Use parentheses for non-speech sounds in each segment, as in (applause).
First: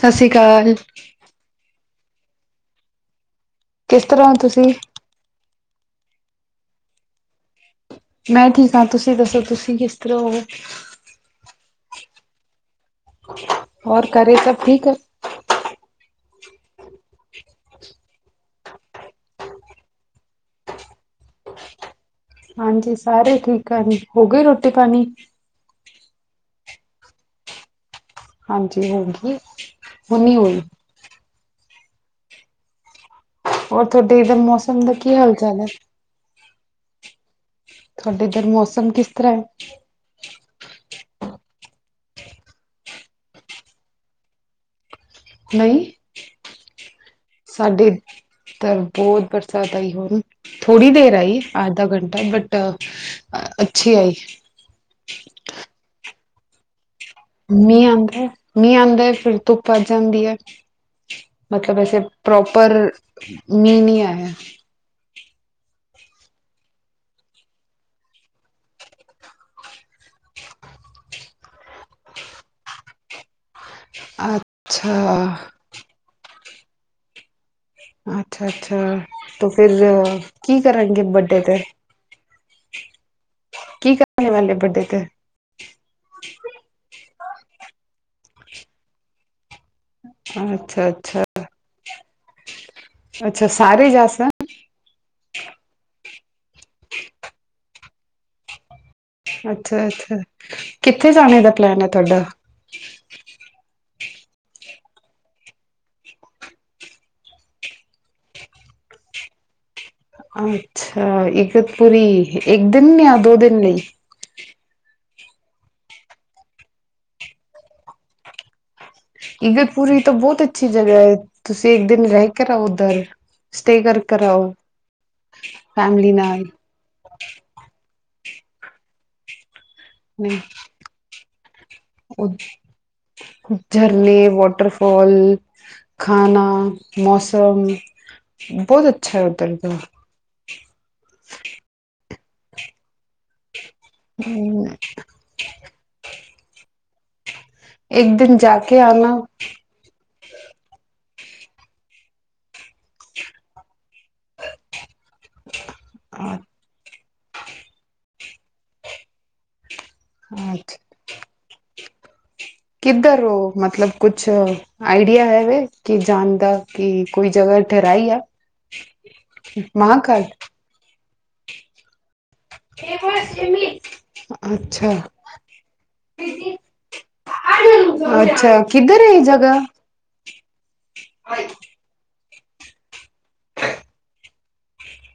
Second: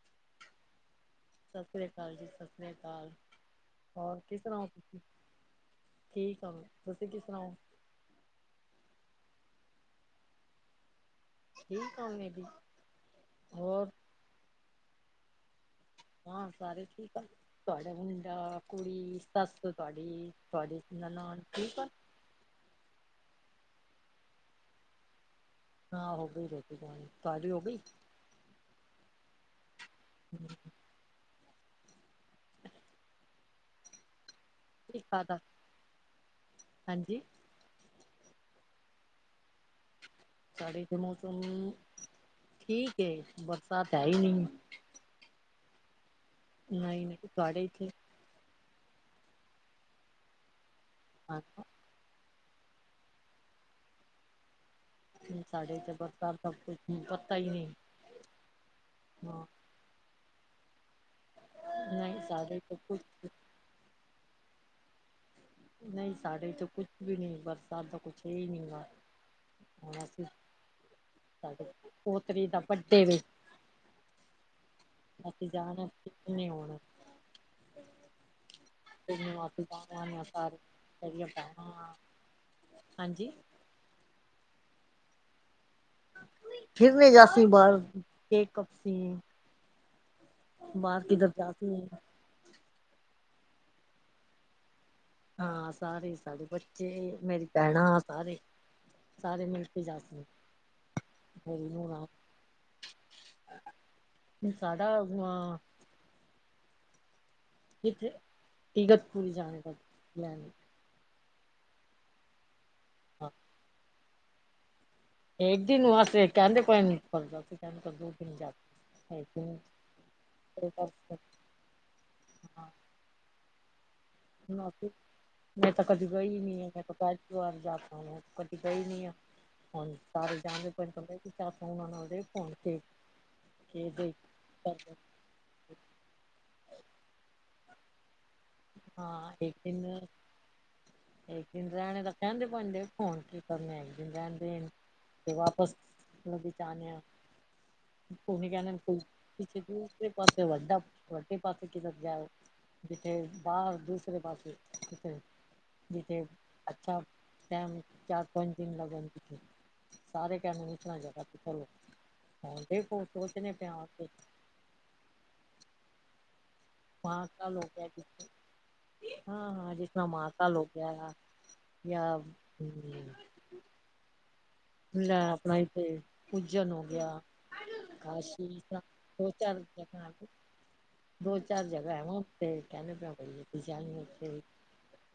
ਸਸ ਰੀ ਕਾਲ। ਸਸ ਰੀਆ ਕਾਲ ਜੀ, ਸਸ ਰੀਆ ਕਾਲ, ਹੋਰ ਕਿਸ ਤਰਾਂ ਓ ਤੁਸੀਂ। ਠੀਕ ਆ, ਤੁਸੀਂ ਕਿਸ ਤਰਾਂ ਓ। ਮੈਂ ਠੀਕ ਆਂ, ਤੁਸੀਂ ਦੱਸੋ ਤੁਸੀਂ ਕਿਸ ਤਰ੍ਹਾਂ ਹੋਵੋ। ਠੀਕ ਆ ਓਹ ਮੇਰੀ, ਹੋਰ ਘਰੇ ਸਭ ਠੀਕ। ਹਾਂ, ਸਾਰੇ ਠੀਕ ਆ। ਤੁਹਾਡਾ ਮੁੰਡਾ-ਕੁੜੀ, ਸੱਸ, ਤੁਹਾਡੀ ਤੁਹਾਡੀ ਨਨਾਣ ਠੀਕ ਆ। ਹਾਂਜੀ ਸਾਰੇ ਠੀਕ ਆ ਜੀ, ਹੋ ਗਏ ਰੋਟੀ-ਪਾਣੀ। ਹਾਂ ਹੋ ਗਈ ਰੋਟੀ-ਪਾਣੀ, ਤਹਾਡੀ ਹੋ ਗਈ। ਹਾਂਜੀ ਹੋ ਗੀ, ਹੁਣੀ ਹੋਈ। ਹੋਰ ਥੋਡੇ ਇਦਰ ਮੌਸ ਕੀ ਖਾਦਾ, ਹਾਂਜੀ। ਥੋਡੇ ਇਧਰ ਮੌਸਮ ਕਿਸ ਤਰ੍ਹਾਂ ਐ। ਸਾਡੇ ਇਥੇ ਮੌਸਮ ਠੀਕ ਏ, ਬਰਸਾਤ ਹੈ ਹੀ ਨਈ ਐ। ਨਹੀਂ। ਨਈ-ਨਈ। ਸਾਡੇ ਤਾਂ ਬਹੁਤ ਬਰਸਾਤ ਆਈ ਹੁਣ, ਥੋੜ੍ਹੀ ਦੇਰ ਆਈ ਹਾਂ ਆਧਾ ਘੰਟਾ, ਬਟ ਅੱਛੀ ਆਈ। ਸਾਡੇ ਇਦਰ ਜ਼ਬਰਦਾਰ ਸਭ ਕੁਛ ਨੀ ਕਰ ਮੀਂਹ ਆਂਦਾ-ਮੀਂਹ ਆਂਦਾ, ਫਿਰ ਹਾਂ ਧੁੱਪ ਆ ਜਾਂਦੀ ਐ। ਮਤਲਬ ਸੇ ਨਹੀਂ ਸਾਡੇ ਇੱਥੇ ਪ੍ਰੋਪਰ ਕੁਛ ਮੀਂਹ ਨੀ ਆਇਆ। ਨਹੀਂ ਸਾਡੇ ਤੇ ਕੁਛ ਵੀ ਨਈ, ਬਰਸਾਤ ਦਾ ਕੁਛ ਹੈਈ ਨਈ ਗਾ। ਹੁਣ ਅਸੀ ਸਾਡੇ ਪੋਤਰੀ ਦਾ ਵੱਡੇ ਵੀ ਅੱਛਾ ਅਸੀਂ ਜਾਣਾ, ਕਿਸੀ ਨੇ ਆਉਣਾ। ਅੱਛਾ ਅੱਛਾ ਉਹਦੀਆਂ ਤੇ ਫਿਰ ਮਾਸੀਆਂ (unintelligible) ਘਰ, ਕੀ ਕਰਾਂਗੇ ਉਹਦੀਆਂ ਬਰਡੇ ਤੇ ਭੈਣਾਂਂ ਹਾਂਜੀ। ਕੀ ਕਰਨੇ ਵਾਲੇ ਵੱਡੇ ਤੇ ਫਿਰ ਵੀ ਅਸੀ ਬਾਹਰ ਕੇਕ ਕੱਪਸੀ। ਅੱਛਾ ਬਾਹਰ ਅੱਛਾ ਕਿਧਰ ਜਾ ਕੇ ਅੱਛਾ, ਸਾਰੇ ਜਾ ਸ ਹਾਂ, ਸਾਰੇ ਸਾਡੇ ਬੱਚੇ ਮੇਰੀ ਭੈਣਾਂ ਸਾਰੇ। ਸਾਰੇ ਮਿਲ ਕੇ ਅੱਛਾ ਜਾਸ ਅੱਛਾ ਨੇ, ਕਿੱਥੇ ਜਾਣੇ ਦਾ ਪਲੈਨ ਓਹੀਓ ਹੈ ਹਾਂ। ਤੁਹਾਡਾ ਸਾਡਾ ਹੂੰ ਆਂ ਕਿੱਥੇ, ਇਗਤਪੁਰੀ ਜਾਣੇ ਦਾ। ਪਲੈਨ ਅੱਛਾ ਇਗਤਪੁਰੀ, ਇੱਕ ਦਿਨ ਜਾਂ ਹਾਂ ਦੋ ਦਿਨ ਲਈ। ਏਕ ਦਿਨ ਵਾਸਤੇ ਕਹਿੰਦੇ ਕੋਈ ਨੀ ਖੁੱਲਦਾ ਓਥੇ, ਕਹਿੰਦੇ ਦੋ ਦਿਨ ਜਾ ਇਗਤਪੁਰੀ ਤਾਂ ਬਹੁਤ ਅੱਛੀ ਜਗ੍ਹਾ ਐ, ਤੁਸੀਂ ਇੱਕ ਦਿਨ ਰਹਿ ਕਰ ਆਓ ਉੱਧਰ। ਸਟੇਅ ਕਰਕਰ ਆਓ, ਫੈਮਲੀ ਨਾਲ। (unintelligible) ਕਟੀ ਪਈ ਨੀ ਆ, ਹੁਣ ਸਾਰੇ ਨਹੀਂ ਜਾਣਦੇ ਪਏ ਨੇ ਚਾਹਦੇ ਸੀ ਆਪਾਂ ਫੋਨ ਆਉਣਾ ਉਹਦੇ ਫੋਨ ਉਹ ਤੇ ਝਰਨੇ (unintelligible) ਖਾਨਾ, ਮੌਸਮ ਬਹੁਤ ਅੱਛਾ ਐ ਓਧਰ ਦਾ। ਇੱਕ ਦਿਨ ਰਹਿਣੇ ਤਾਂ ਕਹਿਣਦੇ ਭੈਣਦੇ ਫੋਨ ਕੀ ਕਰਨਾ, ਇੱਕ ਦਿਨ ਰਹਿਣ ਦੇਨ ਤੇ ਵਾਪਸ ਮਤ ਆਣੇ ਆ, ਤੂੰਹੀ ਜਾਨਾ ਕ ਕੋਈ ਪੀਛੇ ਦੀ ਇੱਕ ਪਾਸੇ ਵੱਡਾ, ਵੱਡੇ ਪਾਸੇ ਕਿਦਰ ਗਿਆ ਓਹ। (inaudible) ਅੱਛਾ। ਟਾਈਮ ਚਾਰ-ਪੰਜ ਦਿਨ ਲਗਣੇ। ਸਾਰੇ ਕਹਿ ਨੂੰ ਨੀ ਸੁਣਾ (unintelligible) ਕਿੱਧਰ ਉਹ ਮਤਲਬ ਕੁਛ ਆਈਡੀਆ ਹੈਵੇ ਕਿ ਜਾਣ ਦਾ ਕਿ ਕੋਈ ਮਹਾਕਾਲ ਜਗ੍ਹਾ ਹੋ ਗਿਆ ਠਹਿਰਾਈ ਆ ਜਿਸ ਹਾਂ ਹਾਂ ਜਿਸ (unintelligible) (unintelligible) ਅੱਛਾ ਲੈ ਆਪਣਾ ਇੱਥੇ ਉਜੈਨ ਹੋ ਗਿਆ। ਅੱਛਾ ਕਾਸ਼ੀ ਤਾਂ ਕਿੱਧਰ ਹੈ ਇਹ ਹੋ ਜਗ੍ਹਾ ਚਾਲ ਦੋ-ਚਾਰ ਜਗ੍ਹਾ ਹੈ ਵ ਉੱਥੇ ਕਹਿੰਦੇ ਪਿਆ ਪਈ ਉੱਥੇ।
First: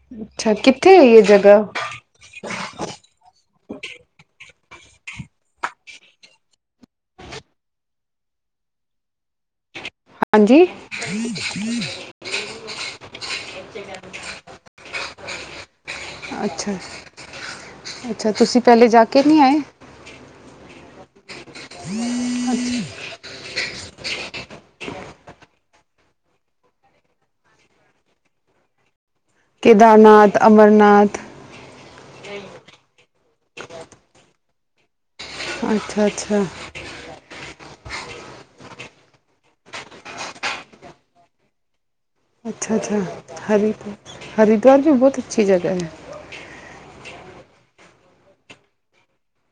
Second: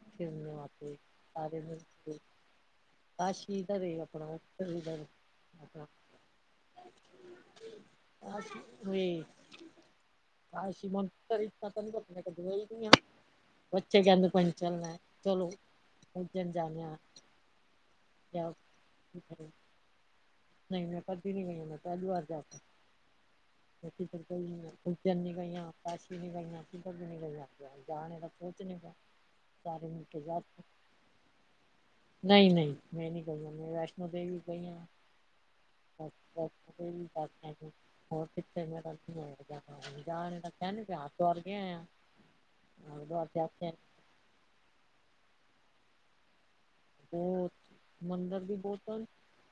ਅੱਛੇ ਹੁੰਦੇ ਅੱਛਾ ਆਪੇ ਕਿੱਥੇ ਆ ਇਹ ਜਗ੍ਹਾ ਸਾਰੇ (unintelligible) (unintelligible) (inaudible) ਹਾਂਜੀ ਬੱਚੇ ਕਹਿੰਦੇ ਭੈ ਚੱਲਣਾ ਚਲੋ ਅੱਛਾ-ਅੱਛਾ ਤੁਸੀਂ ਪਹਿਲੇ ਜਾ ਕੇ ਨਹੀਂ ਆਏ? ਨਹੀਂ ਮੈਂ ਪ ਵੀ ਨਹੀਂ ਗਈ ਹ ਮੈਂ ਪਹਿਲੀ ਵਾਰ ਜਾਣਾ (inaudible) (inaudible) ਕੇਦਾਰਨਾਥ ਅਮਰਨਾਥ ਨਹੀਂ-ਨਹੀਂ ਮੈਂ ਨਹੀਂ ਗਹੀ ਹਾਂ ਮੈਂ ਵੈਸ਼ਨੋ ਦੇਵੀ ਗਈ ਹਾਂ। (unintelligible) (inaudible) ਹੋਰ ਕਿਥੇ ਮੈਂ ਜਾ ਤਾਂ ਕਹਿਣ ਨ ਵਿਹ ਚ ਵਰ ਗ (unintelligible) ਅੱਛਾ ਅੱਛਾ ਹਰਿਦ ਹਰਿਦੁਆਾਰ ਵੀ ਬਹੁਤ ਅੱਛੀ ਜਗ੍ਹਾ ਹੈ ਬਹੁ ਮੰਦਿਰ ਵੀ ਬਹੁਤ ਹਨ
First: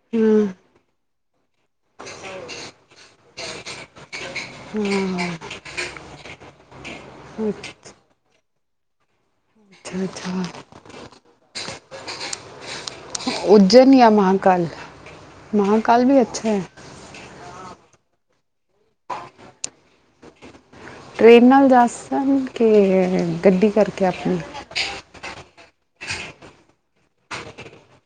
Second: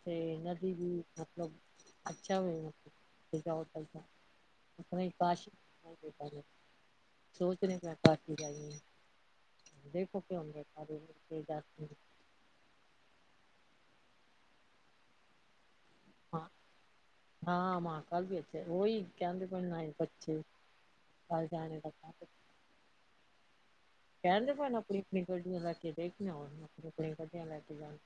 ਤੇ ਨਦੀ ਵੀ ਮਤਲਬ ਅੱਛਾ ਹੋ ਹੋਟਲ (unintelligible) ਆਪਣੇ ਕਾਸ਼ ਸੋਚੈਂ ਕਾਸ਼ੀ ਦੇਖੋ (unintelligible) ਉਜੈਨ ਜਾਂ ਮਹਾਕਾਲ ਮਹਾਕਾਲ ਵੀ ਅੱਛਾ ਐ। ਹਾਂ ਮਾਂ ਕਾਲ ਇਥ ਉਹੀ ਕਹਿੰਦੇ ਕੋਈ ਨ ਬੱਚੇ ਟ੍ਰਰੇਨ ਕੱਲ ਨਾਲ ਜਾਣੇ ਜਾ ਦਾ ਕਹਿੰਦੇ ਸਨ, ਕਿ ਗੱਡੀ ਕਰਕੇ ਆਪਣਾ। ਆਪ ਆਪੀਆਂ ਗੱਡੀਆਂ ਲੈ ਕੇ ਦੇਖੀਆਂ ਉਹ ਆਪ ਆਪਣੀਆਂ ਗੱਆਂ ਲੈ ਕੇ ਜਾਣ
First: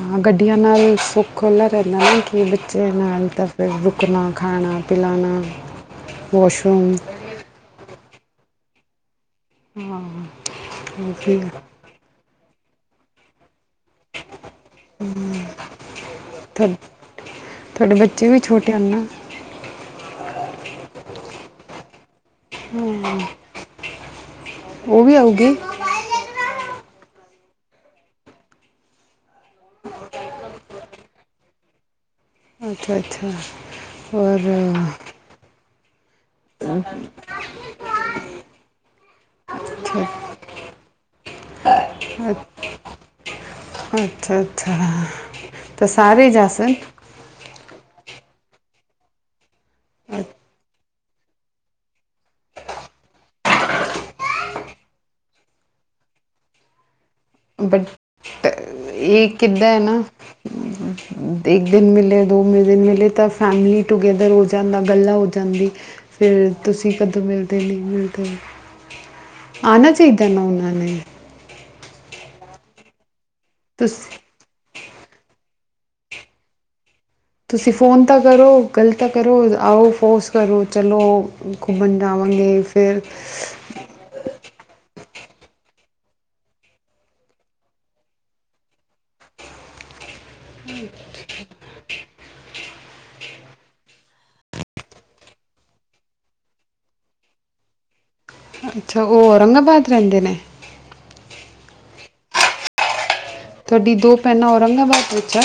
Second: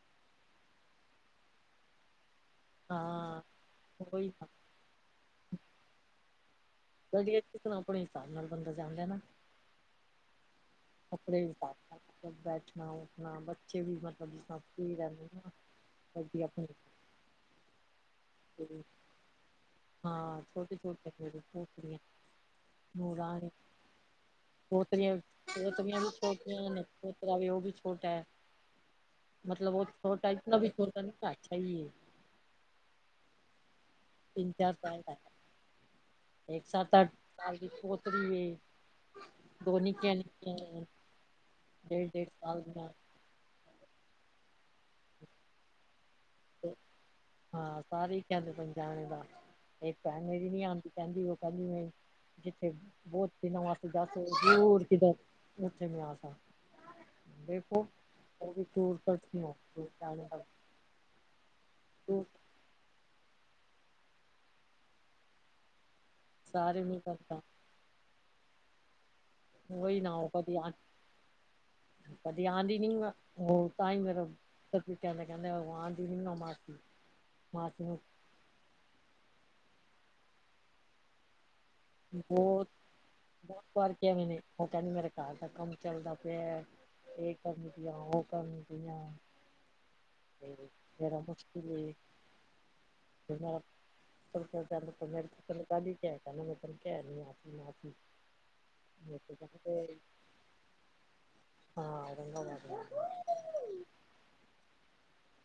ਹਾਂ ਗੱਡੀਆਂ ਨਾਲ ਸੁੱਖ ਜਿਹਾ ਰਹਿੰਦਾ ਵ ਕਿ ਬੱਚੇ ਨਾਲ ਹਾਂ ਤਾਂ ਫਿਰ ਉਹੀ ਰੁਕਣਾ ਨਾ ਖਾਣਾ ਪਿਲਾਨਾ, ਵਾਸ਼ਰੂਮ (unintelligible) ਆਪਣੇ ਹਿਸਾਬ ਨਾਲ ਬੰਦਾ ਜਾਦਾ ਣਾ ਹਾਂ ਕੱਪੜੇ ਵੀ ਪਾ ਮਲਬ ਬੈਠਣਾ ਉੱਠਣਾ ਬੱਚੇ ਵੀ ਮਤਲਬ ਜਿਸ। ਵਧੀਆ ਭਾਈ ਤੁਹਾ- ਤੁਹਾਡੇ ਬੱਚੇ ਵੀ ਛੋਟੇ ਆ ਨਾ ਹਾਂ ਛੋਟੇ ਛੋਟੀਆਂ ਪੋਤਰੀਆਂ ਨੂੰਹ ਰਾਣੀ ਉਹ ਵੀ ਪੋਤਰੀਆਂ ਆਉਗੀ ਪੋਤਰੀਆਂ ਵੀ ਛੋਟੀਆਂ ਹਨ ਪੋਤਰਾ ਵੀ ਉਹ ਵੀ ਛੋਟਾ ਹੈ। ਮਤਲਬ ਉਹ ਛੋਟਾ ਇਤਨਾ ਵੀ ਛੋਰਾ ਨ ਅੱਛਾ ਈ ਐ ਅੱਛਾ-ਅੱਛਾ ਹੋਰ ਇੱਕ ਸਤ ਅੱਠ ਸਾਲ ਦੀ ਪੋਤਰੀ ਏ ਦੋ ਅੱਛਾ ਨੀਕੀਆਂ ਨਿੱਕੀਆਂ ਡੇਢ ਡੇਢ ਸਾਲ ਦੀਆਂ ਅੱਛਾ-ਅੱਛਾ ਤੇ ਸਾਰੇ ਜਾ ਹਾਂ ਸਾਰੇ ਚੱਲ ਪਾਓ ਜਾਣਾ ਤਾਂ ਇਹ (unintelligible) ਆਉਂਦੀ ਕਹਿੰਦੀ ਉਹ ਕਹਿੰਦੀ ਮੈਂ ਜਿੱਥੇ ਬਹੁਤ (unintelligible) ਕਿ ਉੱਥੇ ਮੈਂ ਆਸਾਂ। ਇਹ ਕਿੱਦਾਂ ਹੈ ਨਾ (unintelligible) ਇੱਕ ਦਿਨ ਮਿਲੇ ਦੋ ਦਿਨ ਮਿਲੇ ਤਾਂ ਫੈਮਲੀ ਟੂਗੇੈਦਰ ਹੋ ਜਾਂਦਾ ਗੱਲਾਂ ਹੋ ਜਾਂਦੀ। ਫਿਰ ਸਾਰੇ ਤੁਸੀਂ ਨਹੀਂ ਕਦੋਂ ਕਰਦਾ ਮਿਲਦੇ ਨਹੀਂ ਮਿਲਦੇ। ਆਣਾ ਉਹੀ ਚਾਹੀਦਾ ਉਹ ਨਾ ਕਦੀ ਆ ਉਹਨਾਂ ਨੇ। ਕਦੀ ਆਂਦੀ ਨੀ ਮੈਂ ਹੋ ਤਾਂ ਹੀ ਤੁਸੀਂ ਫੇਰ ਫਿਰ ਕਹਿੰਦੇ ਕਹਿੰਦੇ ਭਗਵਾਨ ਦੀ ਨੀ ਮਾਰਦੀ। ਤੁਸੀਂ ਫੋਨ ਤਾਂ ਕਰੋ, ਗਲਤ ਤਾਂ ਕਰੋ, ਆਓ ਫੋਰਸ ਕਰੋ ਚਲੋ। ਘੁੰਮਣ ਜਾਵਾਂਗੇ ਫਿਰ ਪਰ ਕੇਵੇਂ ਨਹੀਂ ਉਹ ਕਹਿਣ ਮੇਰੇ ਘਰ ਦਾ ਕੰਮ ਚੱਲਦਾ ਪਿਆ। ਇਹ ਕਰਨ ਦੀ ਪਈ ਆ ਉਹ ਕਰਨ ਦੀ ਆ। ਜਿਹੜਾ ਮੁਸ਼ਕਿਲ। (unintelligible) ਅੱਛਾ ਉਹ ਔਰੰਗਾਬਾਦ ਰਹਿੰਦੇ ਨੇ। ਹਾਂ ਔਰੰਗਾਬਾਦ ਰਹਿੰਦੇ ਨੇ। ਤੁਹਾਡੀ ਦੋ ਭੈਣਾਂ ਔਰੰਗਾਬਾਦ ਵਿੱਚ ਆ।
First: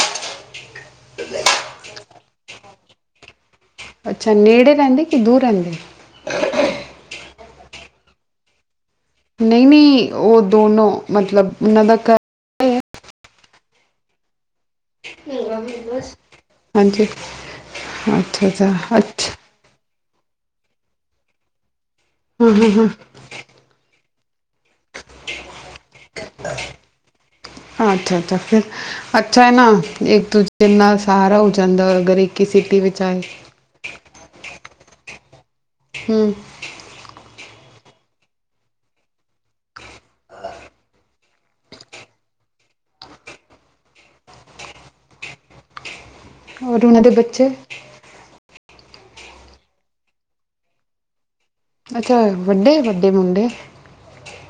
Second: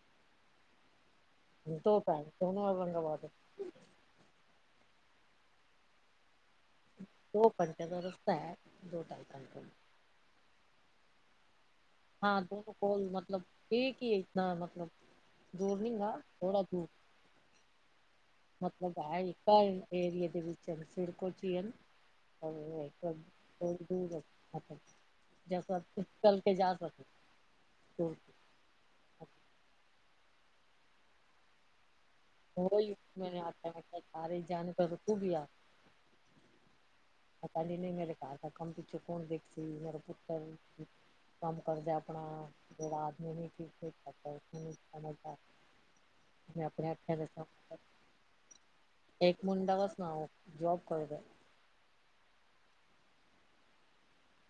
ਦੋ ਭੈਣ ਕਿਹਨੂੰ ਔਰੰਗਗਵਾਦ। ਅੱਛਾ ਨੇੜੇ ਰਹਿੰਦੇ ਕਿ ਦੂਰ ਰਹਿੰਦੇ। ਦੋ ਘੰਟੇ ਦਾ ਰਸਤਾ ਦੋ ਟਾਈ। ਨਹੀਂ-ਨਹੀਂ ਉਹ ਦੋਨੋ, ਮਤਲਬ ਉਹਨਾਂ ਦਾ ਘ ਹਾਂ, ਦੇ ਕੋਲ ਮਤਲਬ ਠੀਕ ਹੀ ਇਤਨਾ ਮਤਲਬ ਦੂਰ ਨਹੀਂ ਗਾ ਥੋੜਾ ਦੂਰ ਹਾਂਜੀ ਅੱਛਾ ਅੱਛਾ ਮਤਲਬ ਇਹੀ। ਅੱਛਾ ਘਰ ਏਰੀਏ ਦੇ ਵਿੱਚ (unintelligible) (unintelligible) ਅੱਛਾ-ਅੱਛਾ ਫਿਰ। ਅੱਛਾ ਹੈ ਨਾ। ਇੱਕ ਦੂਜੇ ਨਾਲ ਸਹਾਰਾ ਹੋ ਜਾਂਦਾ ਅਗਰ ਇੱਕ ਹੀ ਸਿਟੀ ਵਿੱਚ ਆਏ। ਮੈਂ ਕਿਹਾ ਸਾਰੇ ਜਾਨ ਕੇ ਤੂੰ ਵੀ ਆ। ਹੂੰ, ਪਤਾ ਨਹੀਂ ਮੇਰੇ ਘਰ ਦਾ ਕੰਮ ਪਿੱਛੇ ਕੌਣ ਦੇਖਤੀ? ਮੇਰਾ ਪੁੱਤਰ ਕੰਮ ਕਰਦਾ ਆਪਣਾ ਜਿਹੜਾ ਆਦਮੀ (unintelligible) (inaudible) ਔਰ ਉਹਨਾਂ ਦੇ ਅੱਖਾਂ ਬੱਚੇ। ਦੱਸਾਂ ਇੱਕ ਮੁੰਡਾ ਵਸਣਾਓ ਜੋਬ ਕਰਦਾ। ਅੱਛਾ, ਵੱਡੇ-ਵੱਡੇ ਮੁੰਡੇ।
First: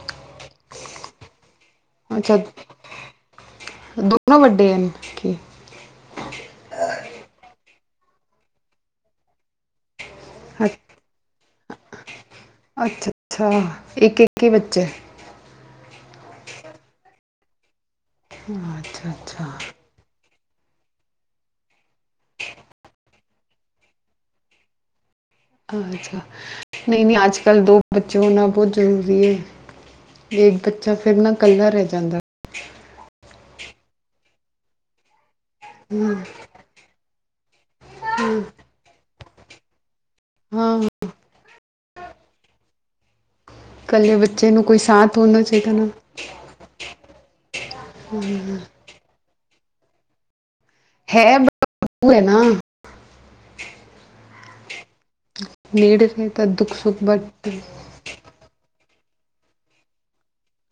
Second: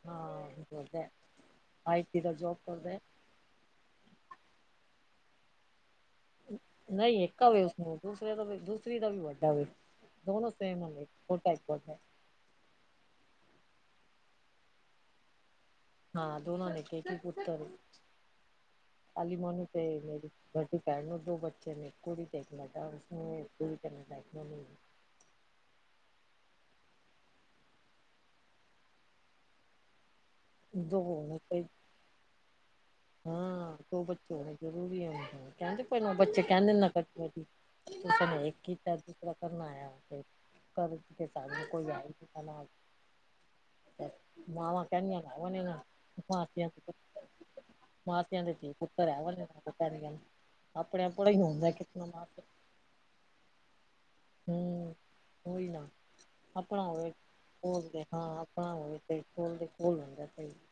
ਹਾਂ (unintelligible) ਦਾ ਜੋਬ ਕਰਦਾ। ਦੋਨੋ ਵੱਡੇ ਹਨ। ਕੀ ਨਹੀਂ, ਇੱਕ ਹੋਵੇ ਉਸਨੂੰ ਦੂਸਰੇ ਦਾ ਦੂਸਰੀ ਦਾ ਵੀ ਵੱਡਾ ਹੋਵੇ। ਦੋਨੋ ਸੇਮ ਹੋ ਗਏ ਦੋ-ਢਾਈ ਸੋ। ਅੱਛਾ-ਅੱਛਾ ਇੱਕ-ਇੱਕ ਹੀ ਬੱਚੇ। ਹਾਂ ਦੋਨੋ ਨੇ ਖੇਤੀ ਪੁੱਤਰ ਅੱਛਾ ਅੱਛਾ ਅਲੀਮੋਨੀ ਤੇ ਮੇਰੀ। ਅਗਰ ਪਹਿਲੇ ਦੋ ਬੱਚੇ ਨੇ ਇੱਕ ਕੁੜੀ ਤੇ ਇੱਕ ਮੁੰਡਾ (unintelligible) ਅੱਛਾ ਨਹੀਂ-ਨਹੀਂ ਅੱਜ ਕੱਲ੍ਹ ਦੋ ਬੱਚੇ ਹੋਣਾ ਬਹੁਤ ਜ਼ਰੂਰੀ ਐ। ਇੱਕ ਬੱਚਾ ਦੋ ਫੇਰ ਨਾ ਇਕੱਲਾ ਰਹਿ ਜਾਂਦਾ। ਹਾਂ ਦੋ ਬੱਚੇ ਹੋਣੇ ਜ਼ਰੂਰੀ ਕਹਿੰਦੇ ਪਹਿਲੇ ਬੱਚੇ ਕਹਿੰਦੇ ਨਾਂ ਕਿਸੇ ਨੇ ਇੱਕ ਕੀਤਾ ਦੂਸਰਾ ਕਰਨ ਆਇਆ ਫਿਰ। ਕਰ ਕੇ ਸਾ ਕੋਈ ਆਇਆ ਨਾ। ਮਾਵਾਂ ਕਹਿਣੀਆਂ ਉਹਨੇ। ਮਾਸੀਆਂ ਦੇ ਧੀ ਪੁੱਤਰ (unintelligible) ਨੀ ਕਹਿੰਦੇ। ਆਪਣੇ-ਆਪਣੇ ਹੈ ਹੀ ਆਂਦਾ ਉਹ ਹੈ ਨਾ (unintelligible) ਕੋਈ ਨਾ ਨੀਡ ਹੈ ਤਾਂ ਦੁੱਖ ਆਪਣਾ ਸੁੱਖ ਬਟ ਹੋਵੇ ਦੇ ਹਾਂ ਆਪਣਾ ਹੋਵੇ। (unintelligible)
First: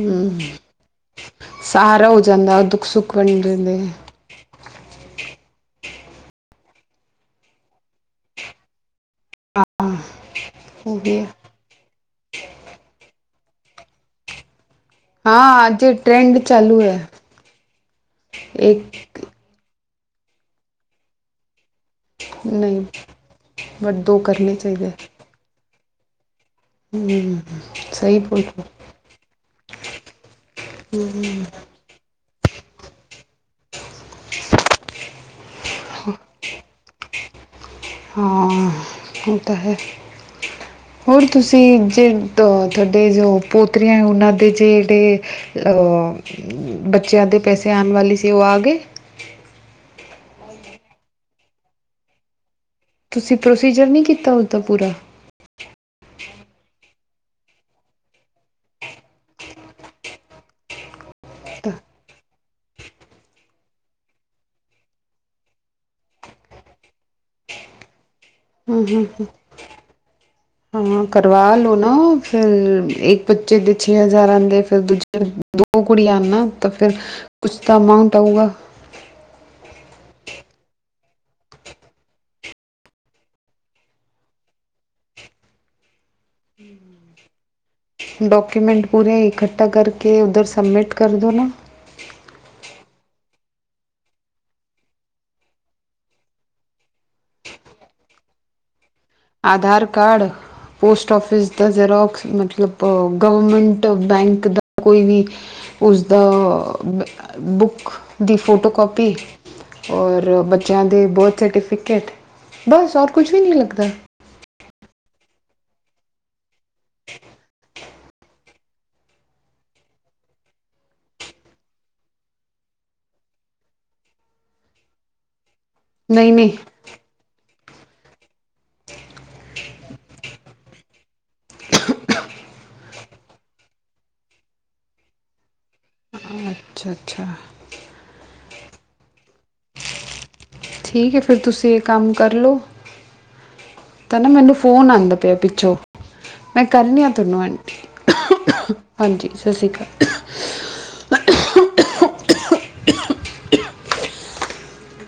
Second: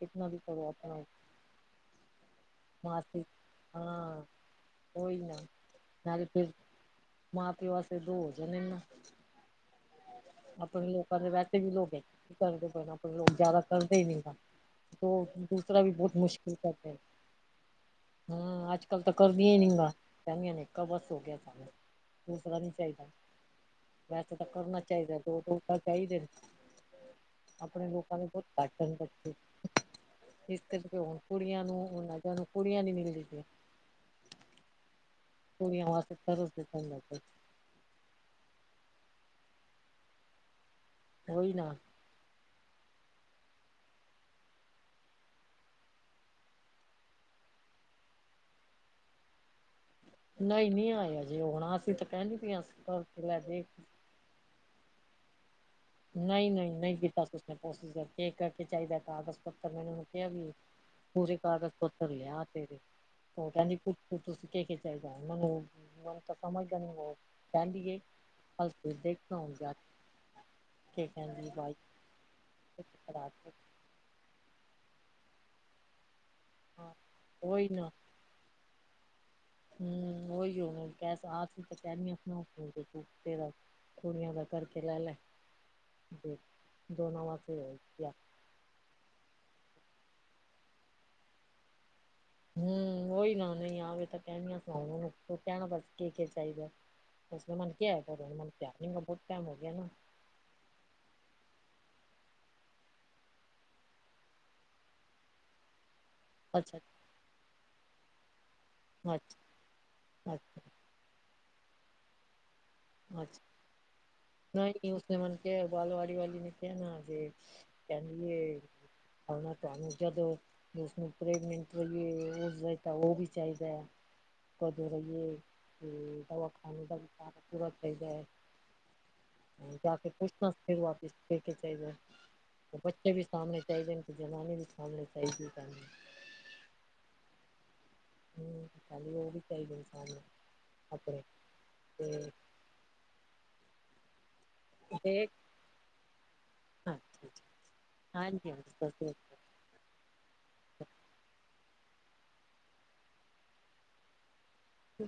ਕਿਤਨਾ ਵੀ ਕਰੋ ਆਪਣਾ ਸਹਾਰਾ ਹੋ ਜਾਂਦਾ ਦੁੱਖ-ਸੁੱਖ ਬਣੇ ਰਹਿੰਦੇ। ਕੋਈ ਨਾ, ਨਾਲ ਤੇ ਫੇਰ, ਮਾਂ-ਪਿਓ ਵਾਸਤੇ ਦੋ ਹੋ ਜਾਣੇ। ਆ, ਆਪਣੇ ਹੋ ਲੋਕਾਂ ਗਿਆ ਦੇ ਬਹਿਸ ਵੀ ਲੋਕ ਕੀ, ਕਰਦੇ ਪੈਣਾ ਆਪਣੇ ਲੋਕ ਜ਼ਿਆਦਾ ਕਰਦੇ ਹੀ ਨਹੀਂ ਕੰਮ। ਦੂਸਰਾ ਵੀ ਬਹੁਤ ਮੁਸ਼ਕਿਲ ਕਰ ਤਾਹਾਂ, ਜ ਕੱਲ ਤਾਂ ਕਰ। ਵੀ ਨੀ ਕਹਿੰਦੀਆਂ, ਨੇ ਇੱਕ ਬਸ ਹੋ ਗਿਆ ਸਾਨੂੰ। ਦੂਸਰਾ ਨੀ ਚਾਹੀਦਾ ਵੈਸੇ। ਤਾਂ ਕਰਨਾ ਚਾਹੀਦੇ ਨੇ ਆਪਣੇ ਲੋਕਾਂ ਸਹੀ ਦੇ ਬੋਲ ਬਹੁਤ ਰਹੇ ਹੋ। ਘੱਟ ਨੇ ਕੱਚੇ। ਇਸ ਕੁੜੀਆਂ ਨੂੰ-ਨੂੰ ਕੁੜੀਆਂ ਨੀ ਮਿਲਦੀ ਸੀ ਚੋੜੀਆਂ ਵਸ ਸਰਰਜ਼ ਹਾਂ। ਉਹ ਤਾਂ ਹੈ ਹੋਰ ਪਏ ਉਹੀ ਤੁਸੀਂ ਨਾ ਜੇ। ਤੁਹਾਡੇ ਜੋ ਪੋਤਰੀਆਂ ਉਹਨਾਂ ਦੇ ਜੇ ਜਿਹੜੇ ਬੱਚਿਆਂ ਦੇ ਪੈਸੇ ਆਉਣ ਵਾਲੀ ਸੀ ਉਹ ਆ ਗਏ। ਨਹੀਂ-ਨਹੀਂ ਆਇਆ ਜੀ, ਹੁਣ ਅਸੀਂ ਤਾਂ ਪਹਿਲੀ ਪੀਆ ਸੀ। ਤੁਸੀਂ ਪ੍ਰੋਸੀਜਰ ਨਹੀਂ ਕੀਤਾ ਉਸਦਾ ਪੂਰਾ। ਨਹੀਂ-ਨਹੀਂ-ਨਹੀਂ ਕੀਤਾ ਕੁਨੇ ਕੋਸ਼ਿਸ਼ ਕਰਕੇ ਇਹ ਕਰਕੇ ਚਾਹੀਦਾ ਕਾਗਜ਼ ਪੱਤਰ ਮੈਨ ਕਿਹਾਿਆ ਵੀ ਪੂਰੇ ਤਾਂ, ਕਾਗਜ਼ ਪੱਤਰ ਲਿਆ ਤੇਰੇ ਫਟ-ਕੁੂਟ-ਫੂਟ ਸੁਖੇ ਖਿਚ ਜਾ ਮਨੂੰ। ਤਾਂ ਸਮਝਦਾ ਨਹੀਂ ਉਹ, ਕਹਿੰਦੀ ਏ ਹਲ ਹਾਂ ਹਾਂ ਦੇਖ ਜਾ। ਹਾਂ। ਕੇ ਕਹਿੰਦੀ ਕਰਵਾ ਲਓ ਬਾਈ ਨਾ ਫਿਰ ਇੱਕ ਕਰਾ ਕੇ ਬੱਚੇ ਦੇ। ਛੇ ਹਜ਼ਾਰ ਆਉਂਦੇ, ਫਿਰ ਦੂਜੇ ਦੋ ਕੁੜੀ ਆ ਉਂ ਨਾ। ਤਾਂ ਫਿਰ ਹਾਂ ਕੁਛ ਉਹੀ ਤਾਂ ਨਾ ਅਮਾਊਂਟ ਆਊਗਾ। ਹਮ, ਉਹੀ ਹੋਨ ਕ ਆਪ ਤਾਂ ਕਹਿ ਆਪਣਾਰਾ। ਕੁੜੀਆਂ ਦਾ ਕਰਕੇ, ਲੈ-ਲੈ ਦੋਨੋ ਵਾਸਤੇ। ਡਾਕੂਮੈਂਟ ਪੂਰੇਏ ਇਕੱਠਾ ਕਰਕੇ ਉੱਧਰ ਸਬਮਿਟ ਕਰ ਦਿਉ ਨਾ। ਹਮ ਉਓਹੀ ਨਾ ਨਹੀਂ, ਆਵੇ ਤਾਂ ਕਹਿਣੀੀਆਂ ਸੁਣਾ ਕਹਿਣਾ ਬਸ ਕੀ ਕੀ ਚਾਹੀਦਾ। ਬਸਲ ਮਾਨ ਕੀ ਆ ਹੈ ਬ ਪਿਆ ਬਹੁਤ। ਆਧਾਰ ਕਾਰਡ। ਪੋਸਟ ਆਫਿਸ ਦਾ ਜ਼ਰਾਕਸ ਮਤਲਬ ਗਵਰਮੈਂਟ ਬੈਂਕ ਦਾ ਕੋਈ ਵੀ। (unintelligible) ਉਸਦਾ ਬੁੱਕ ਦੀ ਫੋਟੋ ਕਾਪੀ। ਔਰ ਬੱਚਿਆਂ ਦੇ ਬਰਥ ਸਰਟੀਫਿਕੇਟ। ਬਸ ਹੋਰ ਕੁਛ ਵੀ ਨਹੀਂ ਲੱਗਦਾ। ਨਹੀਂ- ਨਹੀਂ ਮੁਸਲਮਾਨ ਕਿਹਾ ਬਾਲਵਾੜੀ ਵਾਲੀ ਨੇ ਕਿਹਾ ਨਾ। ਜੇ ਕਦੀਏ ਕਰਣਾ ਤਾਂਨੂੰ ਜਦੋਂ ਉਸਨੂੰ ਪ੍ਰੇਗਨੈਂਟ ਵਏ ਉਸਦਾ ਤਾਂ ਉਹ ਵੀ ਚਾਹੀਦਾ ਆ। ਕੋਦ ਰਹੀ ਨਹੀਂ ਦਵਾ ਨਹੀਂ ਖ ਦ ਤੁਰਤ ਪੈ ਗਏ। ਜਾ ਕੇਰ ਪੁੱਛਣਾ। ਫਿਰ ਵਾਪਿਸ ਫਿਰ ਕੇ ਚਾਦਾ ਬੱਚੇ ਵੀ ਸਾਹਮਣੇ ਚਾਹੀਦੇ ਜਨਾਨੀ ਵੀ ਸਾਹਮਣੇ ਚਾਹੀਦੀ। ਅੱਛਾ-ਅੱਛਾ ਹਮ, ਕੱਲ ਯੋਗੀ ਚਈ ਸ ਨੂੰ ਠੀਕ ਹੈ ਫੇਰ, ਤੁਸੀਂ ਇਹ ਕੰਮ ਕਰਲੋ। ਤਾਂ ਨਾ ਮੈਨੂੰ ਫ਼ੋਨ ਆਉਂਦਾ ਦੇਖ ਪਿਆ ਪਿੱਛੋਂ। ਮੈਂ ਕਰਨੀ ਹਾਂ ਤੁਹਾਨੂੰ ਹਾਂਜੀ ਹਾਂਜੀ ਆਂਟੀ। ਦੱਸੋ ਹਾਂਜੀ। ਸਤਿ ਸ਼੍ਰੀ ਅਕਾਲ। ਠੀ